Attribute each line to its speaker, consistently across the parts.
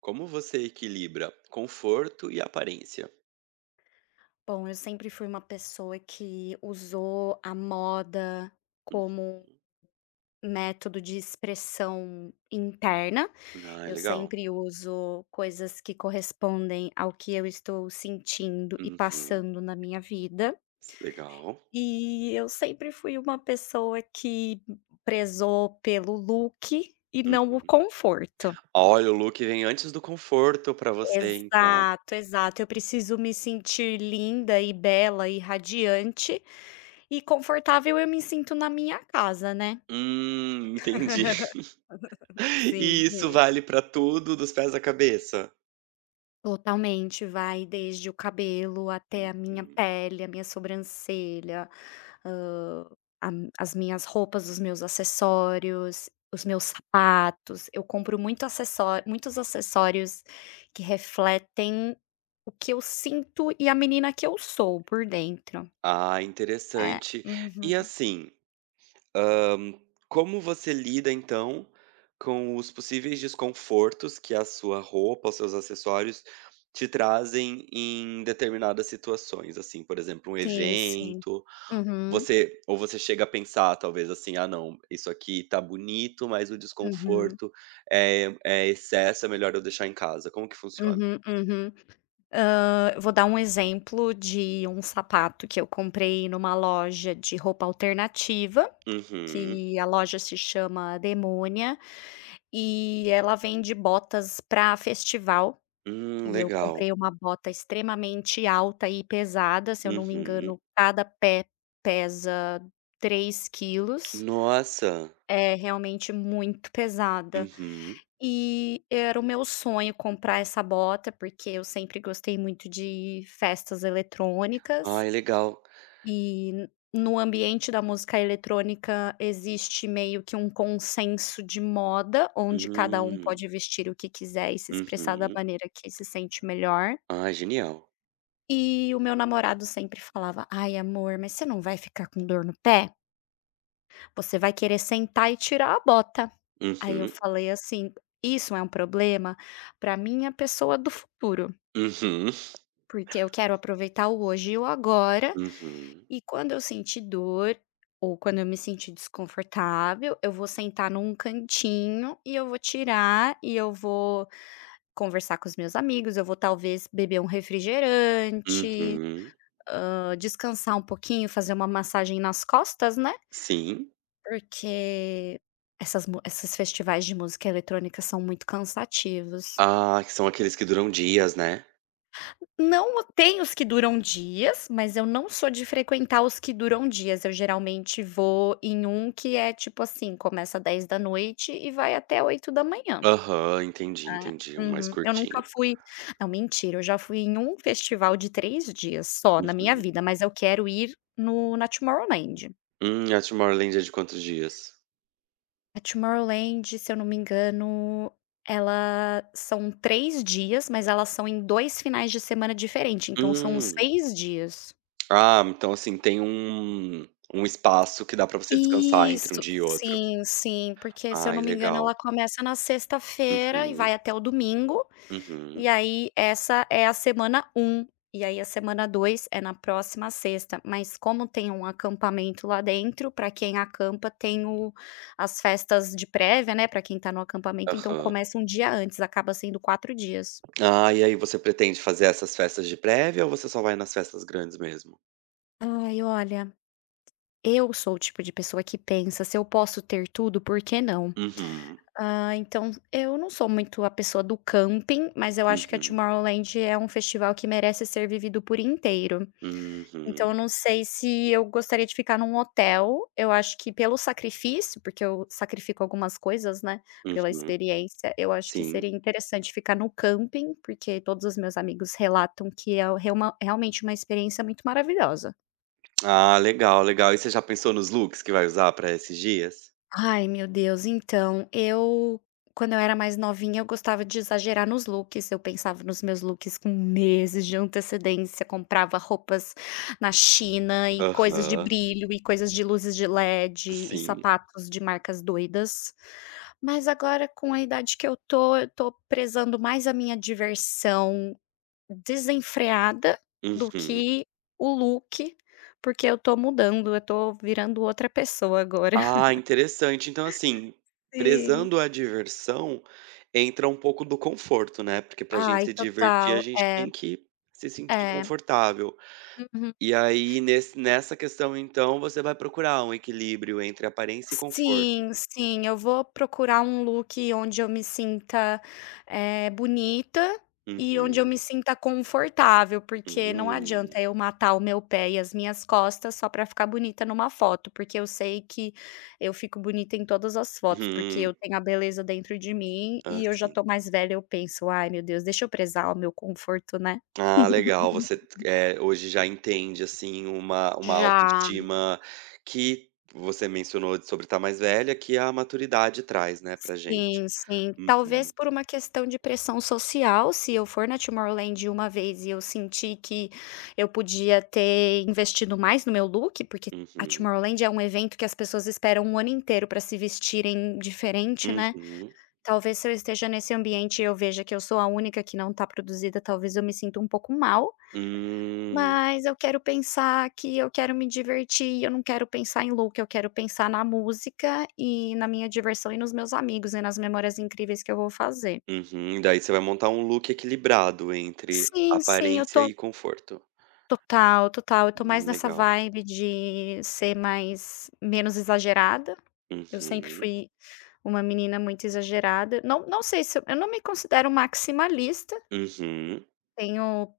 Speaker 1: Como você equilibra conforto e aparência?
Speaker 2: Bom, eu sempre fui uma pessoa que usou a moda
Speaker 1: Uhum.
Speaker 2: como método de expressão interna.
Speaker 1: Ah, é
Speaker 2: Eu
Speaker 1: legal.
Speaker 2: sempre uso coisas que correspondem ao que eu estou sentindo e
Speaker 1: Uhum.
Speaker 2: passando na minha vida.
Speaker 1: Legal.
Speaker 2: E eu sempre fui uma pessoa que prezou pelo look e não o
Speaker 1: Uhum.
Speaker 2: conforto.
Speaker 1: Olha, o look vem antes do conforto pra você, então.
Speaker 2: Exato, exato. Eu preciso me sentir linda e bela e radiante, e confortável eu me sinto na minha casa, né.
Speaker 1: Entendi.
Speaker 2: Sim,
Speaker 1: E isso
Speaker 2: sim.
Speaker 1: vale pra tudo, dos pés à cabeça?
Speaker 2: Totalmente, vai desde o cabelo até a minha
Speaker 1: Uhum.
Speaker 2: pele, a minha sobrancelha, hã, as minhas roupas, os meus acessórios, os meus sapatos. Eu compro muito acessó muitos acessórios que refletem o que eu sinto e a menina que eu sou por dentro.
Speaker 1: Ah,
Speaker 2: É.
Speaker 1: interessante. E
Speaker 2: Uhum.
Speaker 1: assim Como você lida então com os possíveis desconfortos que a sua roupa, os seus acessórios te trazem em determinadas situações, assim, por exemplo, um
Speaker 2: Sim, sim.
Speaker 1: evento,
Speaker 2: Uhum,
Speaker 1: você ou você chega a pensar talvez assim: "Ah, não, isso aqui tá bonito, mas o
Speaker 2: uhum,
Speaker 1: desconforto é excesso, é melhor eu deixar em casa". Como que funciona?
Speaker 2: uhum, uhum. Eu vou dar um exemplo de um sapato que eu comprei numa loja de roupa alternativa,
Speaker 1: Uhum.
Speaker 2: que a loja se chama Demonia, e ela vende botas pra festival, e eu
Speaker 1: Legal.
Speaker 2: comprei uma bota extremamente alta e pesada, se eu não me
Speaker 1: Uhum.
Speaker 2: engano, cada pé pesa 3 quilos.
Speaker 1: Nossa.
Speaker 2: É realmente muito pesada.
Speaker 1: Uhum.
Speaker 2: E era o meu sonho comprar essa bota, porque eu sempre gostei muito de festas eletrônicas
Speaker 1: Ai, legal.
Speaker 2: e no ambiente da música eletrônica existe meio que um consenso de moda, onde cada um
Speaker 1: Hum.
Speaker 2: pode vestir o que quiser e se expressar da
Speaker 1: Uhum.
Speaker 2: maneira que se sente melhor.
Speaker 1: Ah, genial.
Speaker 2: E o meu namorado sempre falava: "Ai, amor, mas você não vai ficar com dor no pé? Você vai querer sentar e tirar a bota". Aí eu
Speaker 1: Uhum,
Speaker 2: falei assim: "Isso é um problema para minha pessoa do futuro,
Speaker 1: uhum,
Speaker 2: porque eu quero aproveitar o hoje e o agora,
Speaker 1: uhum,
Speaker 2: e quando eu sentir dor ou quando eu me sentir desconfortável, eu vou sentar num cantinho e eu vou tirar e eu vou conversar com os meus amigos, eu vou talvez beber um refrigerante,
Speaker 1: uhum.
Speaker 2: descansar um pouquinho, fazer uma massagem nas costas, né,
Speaker 1: Sim.
Speaker 2: porque essas mu esses festivais de música eletrônica são muito cansativos".
Speaker 1: Ah, que são aqueles que duram dias, né?
Speaker 2: Não, tem os que duram dias, mas eu não sou de frequentar os que duram dias, eu geralmente vou em um que é tipo assim, começa 10 da noite e vai até 8h.
Speaker 1: Aham, entendi,
Speaker 2: Ah,
Speaker 1: entendi, um mais
Speaker 2: uhum. Eu
Speaker 1: curtinho.
Speaker 2: nunca fui não, mentira, eu já fui em um festival de 3 dias só na minha
Speaker 1: Uhum.
Speaker 2: vida, mas eu quero ir no na Tomorrowland.
Speaker 1: A Tomorrowland é de quantos dias?
Speaker 2: A Tomorrowland, se eu não me engano, ela são 3 dias, mas elas são em 2 finais de semana diferentes. Então são
Speaker 1: Hum.
Speaker 2: 6 dias.
Speaker 1: Ah, então, assim, tem um espaço que dá pra você descansar entre um
Speaker 2: Isso,
Speaker 1: dia e outro.
Speaker 2: sim, sim, porque se eu não
Speaker 1: Ai,
Speaker 2: me engano
Speaker 1: legal.
Speaker 2: ela começa na sexta-feira e vai
Speaker 1: Uhum,
Speaker 2: até o domingo,
Speaker 1: uhum,
Speaker 2: e aí essa é a semana um. E aí a semana 2 é na próxima sexta, mas como tem um acampamento lá dentro, para quem acampa tem o as festas de prévia, né. Para quem tá no acampamento, então
Speaker 1: aham.
Speaker 2: começa um dia antes, acaba sendo 4 dias.
Speaker 1: Ah, e aí você pretende fazer essas festas de prévia ou você só vai nas festas grandes mesmo?
Speaker 2: Ai, olha, eu sou o tipo de pessoa que pensa: "Se eu posso ter tudo, por que não?"
Speaker 1: Uhum,
Speaker 2: Ah, então eu não sou muito a pessoa do camping, mas eu acho que a
Speaker 1: uhum.
Speaker 2: Tomorrowland é um festival que merece ser vivido por inteiro. Então eu
Speaker 1: Uhum,
Speaker 2: não sei se eu gostaria de ficar num hotel. Eu acho que pelo sacrifício, porque eu sacrifico algumas coisas, né, pela
Speaker 1: uhum,
Speaker 2: experiência, eu acho que
Speaker 1: sim.
Speaker 2: seria interessante ficar no camping, porque todos os meus amigos relatam que é realmente uma experiência muito maravilhosa.
Speaker 1: Ah, legal, legal. E você já pensou nos looks que vai usar para esses dias?
Speaker 2: Ai, meu Deus, então, eu quando eu era mais novinha, eu gostava de exagerar nos looks, eu pensava nos meus looks com meses de antecedência, comprava roupas na China e coisas de
Speaker 1: Aham,
Speaker 2: brilho e coisas de luzes de LED e
Speaker 1: sim.
Speaker 2: sapatos de marcas doidas. Mas agora com a idade que eu tô prezando mais a minha diversão desenfreada do
Speaker 1: Uhum.
Speaker 2: que o look, porque eu tô mudando, eu tô virando outra pessoa agora.
Speaker 1: Ah, interessante. Então, assim,
Speaker 2: Sim.
Speaker 1: prezando a diversão, entra um pouco do conforto, né, porque pra gente
Speaker 2: Ai,
Speaker 1: se divertir, a
Speaker 2: total.
Speaker 1: gente
Speaker 2: É,
Speaker 1: tem que se sentir
Speaker 2: é.
Speaker 1: confortável.
Speaker 2: Uhum.
Speaker 1: E aí, nesse nessa questão, então, você vai procurar um equilíbrio entre aparência e conforto.
Speaker 2: Sim, sim, eu vou procurar um look onde eu me sinta, bonita e onde eu
Speaker 1: Uhum,
Speaker 2: me sinta confortável, porque não adianta
Speaker 1: hum.
Speaker 2: eu matar o meu pé e as minhas costas só pra ficar bonita numa foto, porque eu sei que eu fico bonita em todas as fotos, porque
Speaker 1: Uhum.
Speaker 2: eu tenho a beleza dentro de mim
Speaker 1: Ah,
Speaker 2: e eu já tô mais velha, eu penso: "Ai, meu Deus, deixa eu prezar o meu conforto, né".
Speaker 1: ah, legal. Você hoje já entende, assim, uma
Speaker 2: Já.
Speaker 1: autoestima que você mencionou sobre estar mais velha, que a maturidade traz, né, pra gente.
Speaker 2: Sim, sim.
Speaker 1: Uhum,
Speaker 2: Talvez por uma questão de pressão social, se eu for na Tomorrowland uma vez e eu senti que eu podia ter investido mais no meu look, porque a
Speaker 1: uhum,
Speaker 2: Tomorrowland é um evento que as pessoas esperam um ano inteiro para se vestirem diferente, né.
Speaker 1: uhum.
Speaker 2: Talvez se eu esteja nesse ambiente e eu veja que eu sou a única que não está produzida, talvez eu me sinta um pouco mal.
Speaker 1: Hum,
Speaker 2: Mas eu quero pensar que eu quero me divertir, eu não quero pensar em look, eu quero pensar na música e na minha diversão e nos meus amigos e nas memórias incríveis que eu vou fazer.
Speaker 1: uhum. Daí você vai montar um look equilibrado entre
Speaker 2: Sim, sim, eu
Speaker 1: aparência
Speaker 2: tô
Speaker 1: e conforto.
Speaker 2: total, total, eu tô mais nessa
Speaker 1: Legal.
Speaker 2: vibe de ser mais menos exagerada. Eu sempre
Speaker 1: Uhum,
Speaker 2: fui uma menina muito exagerada. Não sei se eu não me considero maximalista,
Speaker 1: uhum.
Speaker 2: tenho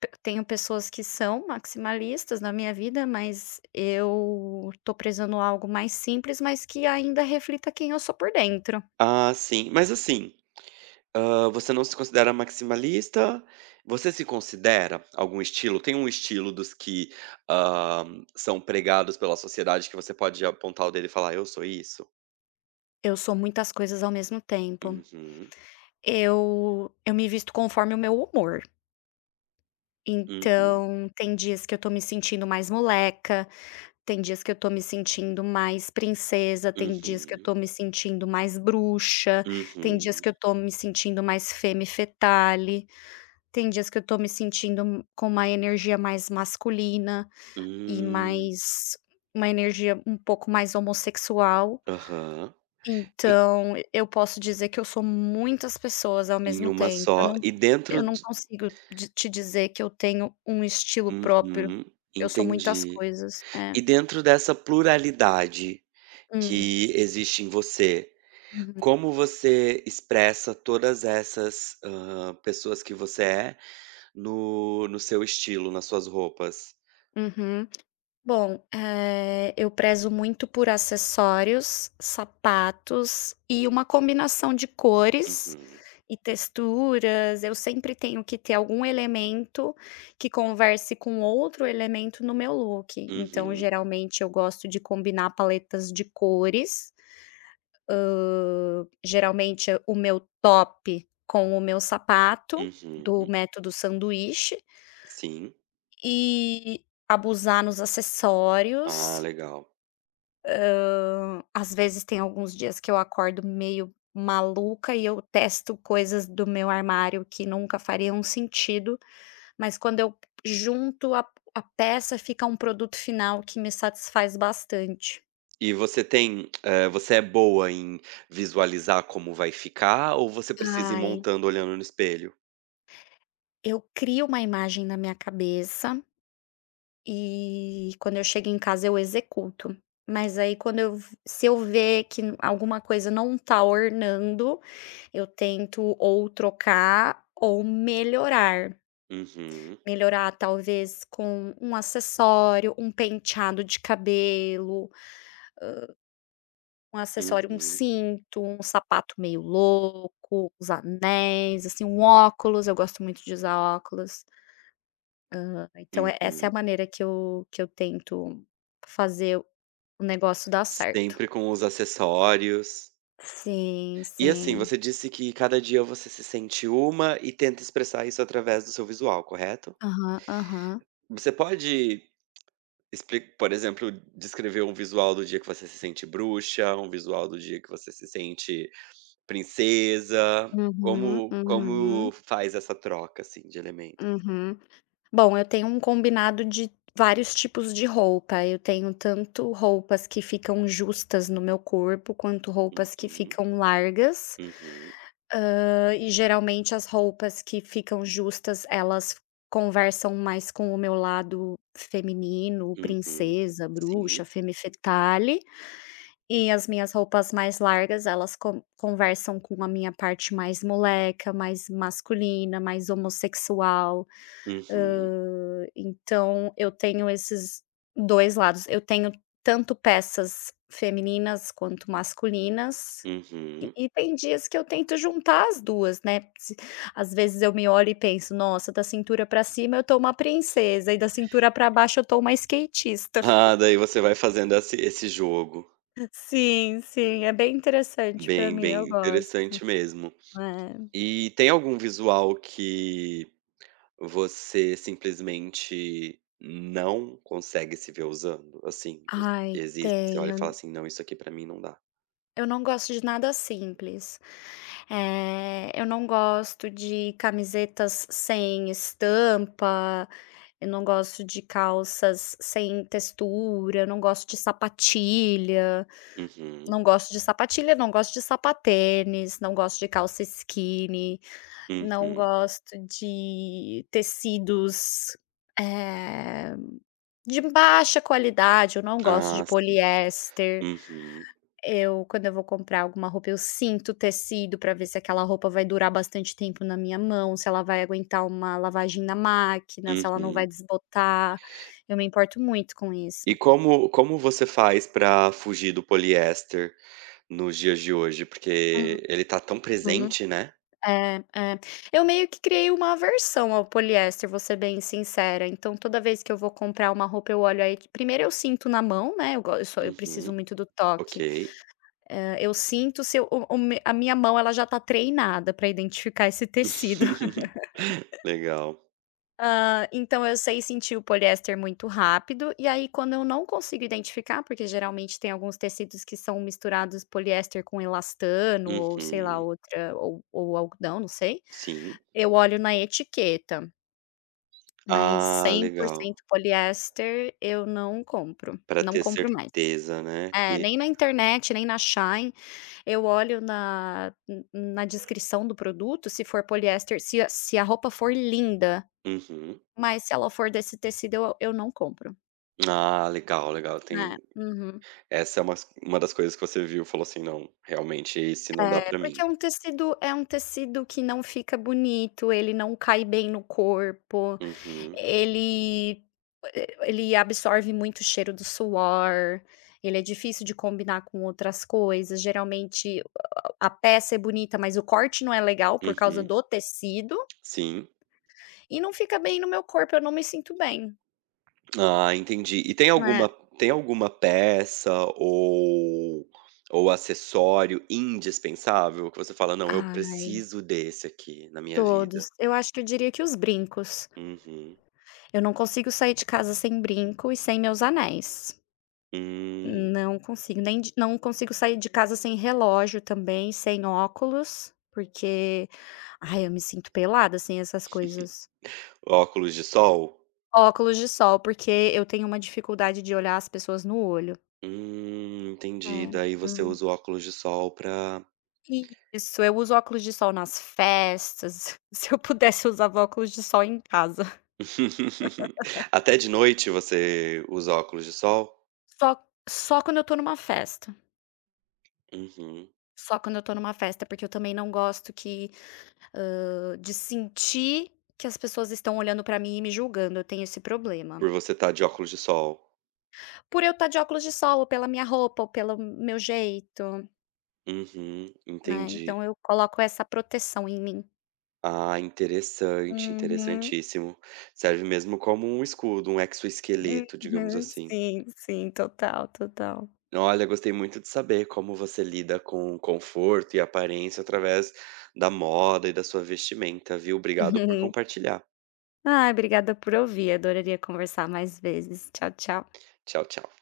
Speaker 2: Pe tenho pessoas que são maximalistas na minha vida, mas eu tô prezando algo mais simples, mas que ainda reflita quem eu sou por dentro.
Speaker 1: Ah, sim. Mas assim você não se considera maximalista? Você se considera algum estilo? Tem um estilo dos que, são pregados pela sociedade que você pode apontar o dedo e falar: "Eu sou isso"?
Speaker 2: Eu sou muitas coisas ao mesmo tempo.
Speaker 1: Uhum,
Speaker 2: Eu me visto conforme o meu humor.
Speaker 1: uhum,
Speaker 2: Então, tem dias que eu tô me sentindo mais moleca, tem dias que eu tô me sentindo mais princesa, tem dias que eu
Speaker 1: uhum,
Speaker 2: tô me sentindo mais bruxa, tem dias
Speaker 1: uhum.
Speaker 2: que eu tô me sentindo mais femme fatale. Tem dias que eu tô me sentindo com uma energia mais masculina e
Speaker 1: Hum,
Speaker 2: mais uma energia um pouco mais homossexual,
Speaker 1: aham. E
Speaker 2: então eu posso dizer que eu sou muitas pessoas ao
Speaker 1: Em
Speaker 2: mesmo
Speaker 1: uma
Speaker 2: tempo, eu
Speaker 1: só.
Speaker 2: não
Speaker 1: E
Speaker 2: eu
Speaker 1: dentro
Speaker 2: não
Speaker 1: de
Speaker 2: consigo di te dizer que eu tenho um estilo próprio,
Speaker 1: Uhum,
Speaker 2: eu sou muitas
Speaker 1: entendi.
Speaker 2: coisas. É.
Speaker 1: E dentro dessa pluralidade
Speaker 2: Hum.
Speaker 1: que existe em você,
Speaker 2: Uhum.
Speaker 1: como você expressa todas essas, pessoas que você é no seu estilo, nas suas roupas?
Speaker 2: Uhum. Bom, eu prezo muito por acessórios, sapatos e uma combinação de cores
Speaker 1: Uhum,
Speaker 2: e texturas. Eu sempre tenho que ter algum elemento que converse com outro elemento no meu look. Então,
Speaker 1: uhum,
Speaker 2: geralmente, eu gosto de combinar paletas de cores. Geralmente, o meu top com o meu sapato, do
Speaker 1: uhum.
Speaker 2: método sanduíche,
Speaker 1: Sim.
Speaker 2: e abusar nos
Speaker 1: Ah,
Speaker 2: acessórios.
Speaker 1: legal.
Speaker 2: Às vezes tem alguns dias que eu acordo meio maluca e eu testo coisas do meu armário que nunca fariam sentido, mas quando eu junto a peça fica um produto final que me satisfaz bastante.
Speaker 1: E você tem, você é boa em visualizar como vai ficar ou você precisa ir
Speaker 2: Ai,
Speaker 1: montando olhando no espelho?
Speaker 2: eu crio uma imagem na minha cabeça e quando eu chego em casa eu executo. Mas aí quando eu v se eu ver que n alguma coisa não tá ornando, eu tento ou trocar ou melhorar.
Speaker 1: Uhum,
Speaker 2: Melhorar talvez com um acessório, um penteado de cabelo, um acessório, um
Speaker 1: uhum,
Speaker 2: cinto, um sapato meio louco, os anéis, assim, um óculos, eu gosto muito de usar óculos. Então essa é a
Speaker 1: uhum.
Speaker 2: maneira que eu tento fazer o negócio dar certo.
Speaker 1: Sempre com os acessórios.
Speaker 2: Sim,
Speaker 1: E assim,
Speaker 2: sim.
Speaker 1: você disse que cada dia você se sente uma e tenta expressar isso através do seu visual, correto?
Speaker 2: Aham, aham.
Speaker 1: Você pode, por exemplo, descrever um visual do dia que você se sente bruxa, um visual do dia que você se sente princesa?
Speaker 2: Uhum,
Speaker 1: Como,
Speaker 2: uhum,
Speaker 1: como faz essa troca, assim, de elementos?
Speaker 2: uhum. Bom, eu tenho um combinado de vários tipos de roupa. Eu tenho tanto roupas que ficam justas no meu corpo, quanto roupas que
Speaker 1: Uhum,
Speaker 2: ficam largas.
Speaker 1: uhum,
Speaker 2: E geralmente as roupas que ficam justas, elas conversam mais com o meu lado feminino,
Speaker 1: uhum,
Speaker 2: princesa,
Speaker 1: sim,
Speaker 2: bruxa, femme fatale. E as minhas roupas mais largas, elas conversam com a minha parte mais moleca, mais masculina, mais homossexual.
Speaker 1: uhum,
Speaker 2: Então eu tenho esses 2 lados. Eu tenho tanto peças femininas quanto masculinas, e
Speaker 1: uhum.
Speaker 2: tem dias que eu tento juntar as 2 né, se às vezes eu me olho e penso: "Nossa, da cintura pra cima eu tô uma princesa e da cintura pra baixo eu tô uma skatista".
Speaker 1: Ah, daí você vai fazendo esse jogo.
Speaker 2: Sim, sim, é bem interessante pra
Speaker 1: Bem,
Speaker 2: mim, eu
Speaker 1: bem
Speaker 2: gosto.
Speaker 1: interessante mesmo.
Speaker 2: É.
Speaker 1: E tem algum visual que você simplesmente não consegue se ver usando? Assim, os que
Speaker 2: Ai,
Speaker 1: existem, que você olha e
Speaker 2: tenho.
Speaker 1: fala assim: "Não, isso aqui pra mim não dá".
Speaker 2: Eu não gosto de nada simples. Eu não gosto de camisetas sem estampa, eu não gosto de calças sem textura, eu não gosto de sapatilha,
Speaker 1: Uhum,
Speaker 2: não gosto de sapatilha, não gosto de sapatênis, não gosto de calça skinny, não
Speaker 1: uhum.
Speaker 2: gosto de tecidos, eh, de baixa qualidade, eu não gosto
Speaker 1: Ah,
Speaker 2: de
Speaker 1: sim.
Speaker 2: poliéster.
Speaker 1: Uhum,
Speaker 2: Eu, quando eu vou comprar alguma roupa, eu sinto o tecido para ver se aquela roupa vai durar bastante tempo na minha mão, se ela vai aguentar uma lavagem na máquina, se ela não vai
Speaker 1: uhum.
Speaker 2: desbotar. Eu me importo muito com isso.
Speaker 1: E como você faz pra fugir do poliéster nos dias de hoje? Porque ele tá tão
Speaker 2: Uhum.
Speaker 1: presente, né.
Speaker 2: É, é. Eu meio que criei uma aversão ao poliéster, vou ser bem sincera. Então, toda vez que eu vou comprar uma roupa, eu olho aí. Primeiro eu sinto na mão, né? Eu, go- eu, sou- eu
Speaker 1: Uhum,
Speaker 2: preciso muito do
Speaker 1: ok.
Speaker 2: toque. Eu sinto se eu- o me- a minha mão ela já tá treinada para identificar esse tecido.
Speaker 1: Legal.
Speaker 2: Então eu sei sentir o poliéster muito rápido, e aí quando eu não consigo identificar, porque geralmente tem alguns tecidos que são misturados poliéster com elastano ou sei lá
Speaker 1: Uhum,
Speaker 2: outra ou algodão, não sei,
Speaker 1: sim.
Speaker 2: eu olho na etiqueta, mas
Speaker 1: Ah,
Speaker 2: cem por
Speaker 1: legal.
Speaker 2: cento poliéster eu não compro,
Speaker 1: Pra
Speaker 2: não
Speaker 1: ter
Speaker 2: compro mais.
Speaker 1: certeza, né,
Speaker 2: É,
Speaker 1: que
Speaker 2: nem na internet, nem na Shein, eu olho na descrição do produto, se for poliéster se a roupa for linda,
Speaker 1: uhum.
Speaker 2: mas se ela for desse tecido eu não compro,
Speaker 1: Ah, legal, legal,
Speaker 2: né.
Speaker 1: tem
Speaker 2: Uhum.
Speaker 1: essa é uma das coisas que você viu e falou assim: "Não, realmente esse não dá
Speaker 2: É,
Speaker 1: pra
Speaker 2: porque
Speaker 1: mim".
Speaker 2: é um tecido que não fica bonito, ele não cai bem no corpo,
Speaker 1: Uhum,
Speaker 2: ele absorve muito o cheiro do suor, ele é difícil de combinar com outras coisas, geralmente a peça é bonita, mas o corte não é legal por causa
Speaker 1: uhum,
Speaker 2: do tecido,
Speaker 1: sim.
Speaker 2: e não fica bem no meu corpo, eu não me sinto bem.
Speaker 1: Ah, entendi. E
Speaker 2: Né?
Speaker 1: tem alguma peça ou ou acessório indispensável que você fala: "Não, eu
Speaker 2: Ai,
Speaker 1: preciso desse aqui na minha
Speaker 2: todos.
Speaker 1: vida"?
Speaker 2: Eu acho que eu diria que os brincos.
Speaker 1: Uhum.
Speaker 2: Eu não consigo sair de casa sem brinco e sem meus anéis.
Speaker 1: Hum.
Speaker 2: Não consigo, nem de não consigo sair de casa sem relógio também, sem óculos, porque, ai, eu me sinto pelada sem essas coisas.
Speaker 1: Óculos de sol?
Speaker 2: Óculos de sol, porque eu tenho uma dificuldade de olhar as pessoas no olho.
Speaker 1: Entendi.
Speaker 2: É,
Speaker 1: Daí você
Speaker 2: hum.
Speaker 1: usa o óculos de sol pra
Speaker 2: Isso, eu uso óculos de sol nas festas. Se eu pudesse, eu usava óculos de sol em casa.
Speaker 1: Até de noite você usa óculos de sol?
Speaker 2: Só só quando eu tô numa festa,
Speaker 1: Uhum.
Speaker 2: só quando eu tô numa festa, porque eu também não gosto de sentir que as pessoas estão olhando pra mim e me julgando, eu tenho esse problema.
Speaker 1: Por você estar de óculos de sol.
Speaker 2: Por eu estar de óculos de sol, ou pela minha roupa, ou pelo meu jeito,
Speaker 1: Uhum,
Speaker 2: né,
Speaker 1: entendi.
Speaker 2: então eu coloco essa proteção em mim.
Speaker 1: Ah, interessante,
Speaker 2: Uhum,
Speaker 1: interessantíssimo. Serve mesmo como um escudo, um exoesqueleto, digamos
Speaker 2: uhum,
Speaker 1: assim.
Speaker 2: sim, sim, total, total.
Speaker 1: Olha, gostei muito de saber como você lida com conforto e aparência através da moda e da sua vestimenta, viu? Obrigado por compartilhar.
Speaker 2: Ai, obrigada por ouvir, adoraria conversar mais vezes. Tchau, tchau.
Speaker 1: Tchau, tchau.